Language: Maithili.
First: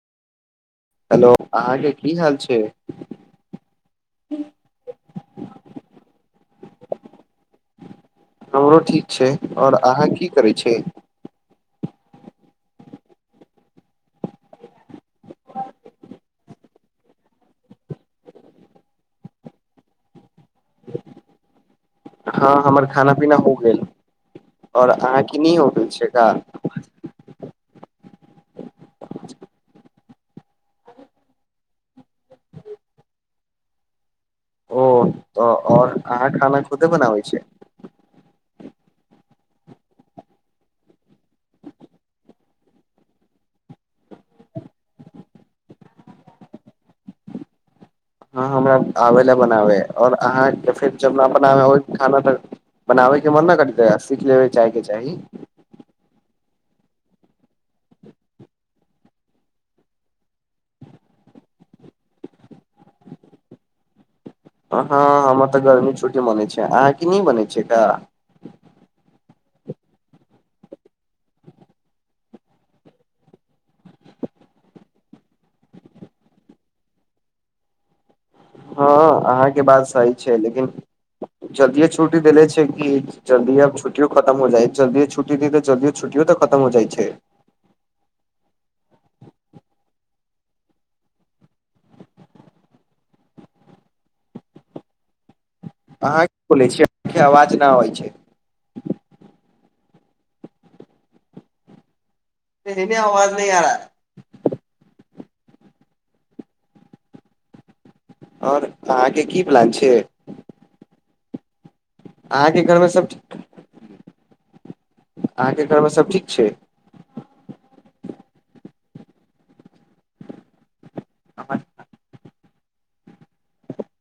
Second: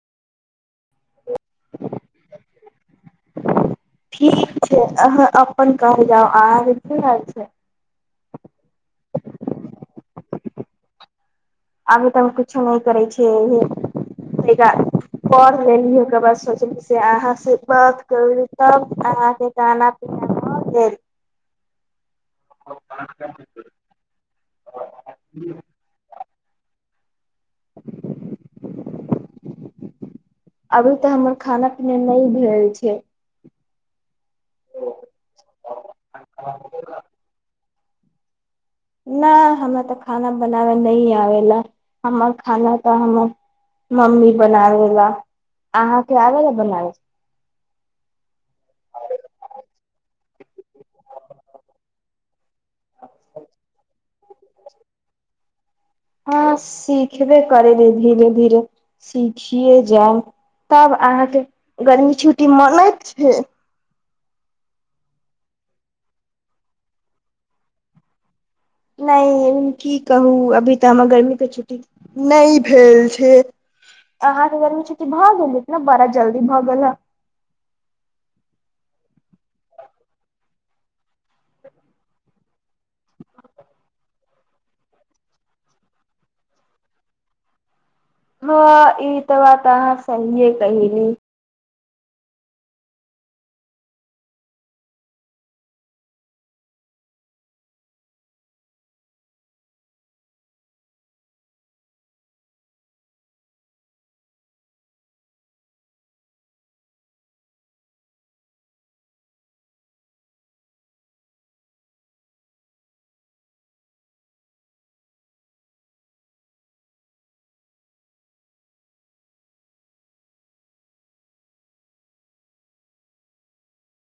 हेलो, अहाँके की हाल छै? ठीक छै, अहाँ अपन कहल जाउ, अहांके की हाल छै? हमरो ठीक छै और अहाँके की करै छै? अभी त हम कुछो नहि करै छियै, पढ़ लेली ओकर बाद सोचली से अहाँसं बात करी तब अहाँके खाना पीना भऽ गेल हां हमर खाना पीना हो गेल और अहाँके नै हो गेल छै का? [unintelligible] अभी त हमर खाना पीना नै भेल छै। ओ, त और अहाँ खाना खुदे बनाबै छियै? नहि हमरा तऽ खाना बनाबय नहि आबे ला हमर खाना तऽ हमर मम्मी बनाबे ला अहाँके आबला बनाबै? हँ हमरा आबै लए बनाबै आओर अहाँके फेर जब न बनाबै खाना तऽ बनाबै के मन नै करिते? ख ले चायके चाही। हँ सिखबै। करै छियै धीरे धीरे सीखिये जायब तब अहाँके गर्मी छुट्टी मनैत छियै? हां हमर त गर्मी छुट्टी मनवै छियै, अहाँके नहि बनै छियै का? नै की कहु अभी त हमर गर्मीके छुट्टी नै भेल छै, अहांके गर्मीके छुट्टी भ गेलै ने। बड़ा जल्दी भ गेल हे। हँ अहाँके बात सही छै लेकिन जल्दिए छुट्टी देले छै कि जल्दी आब छुट्टियो खतम हो जाइ जल्दिए छुट्टी द त जल्दियो छुट्टियो तऽ खतम हो जाइ छै हँ ई त वात तह सहिए कहेली। अहाँ की- बोलै छियै अ-के आवाज ना आबइ छै? टी-में आवाज नहि आ रआ। और अहाँके की प्लान छै? अहाँके घरमे सभ ठी- अहाँके घरमे सभ ठीक छै? [unintelligible]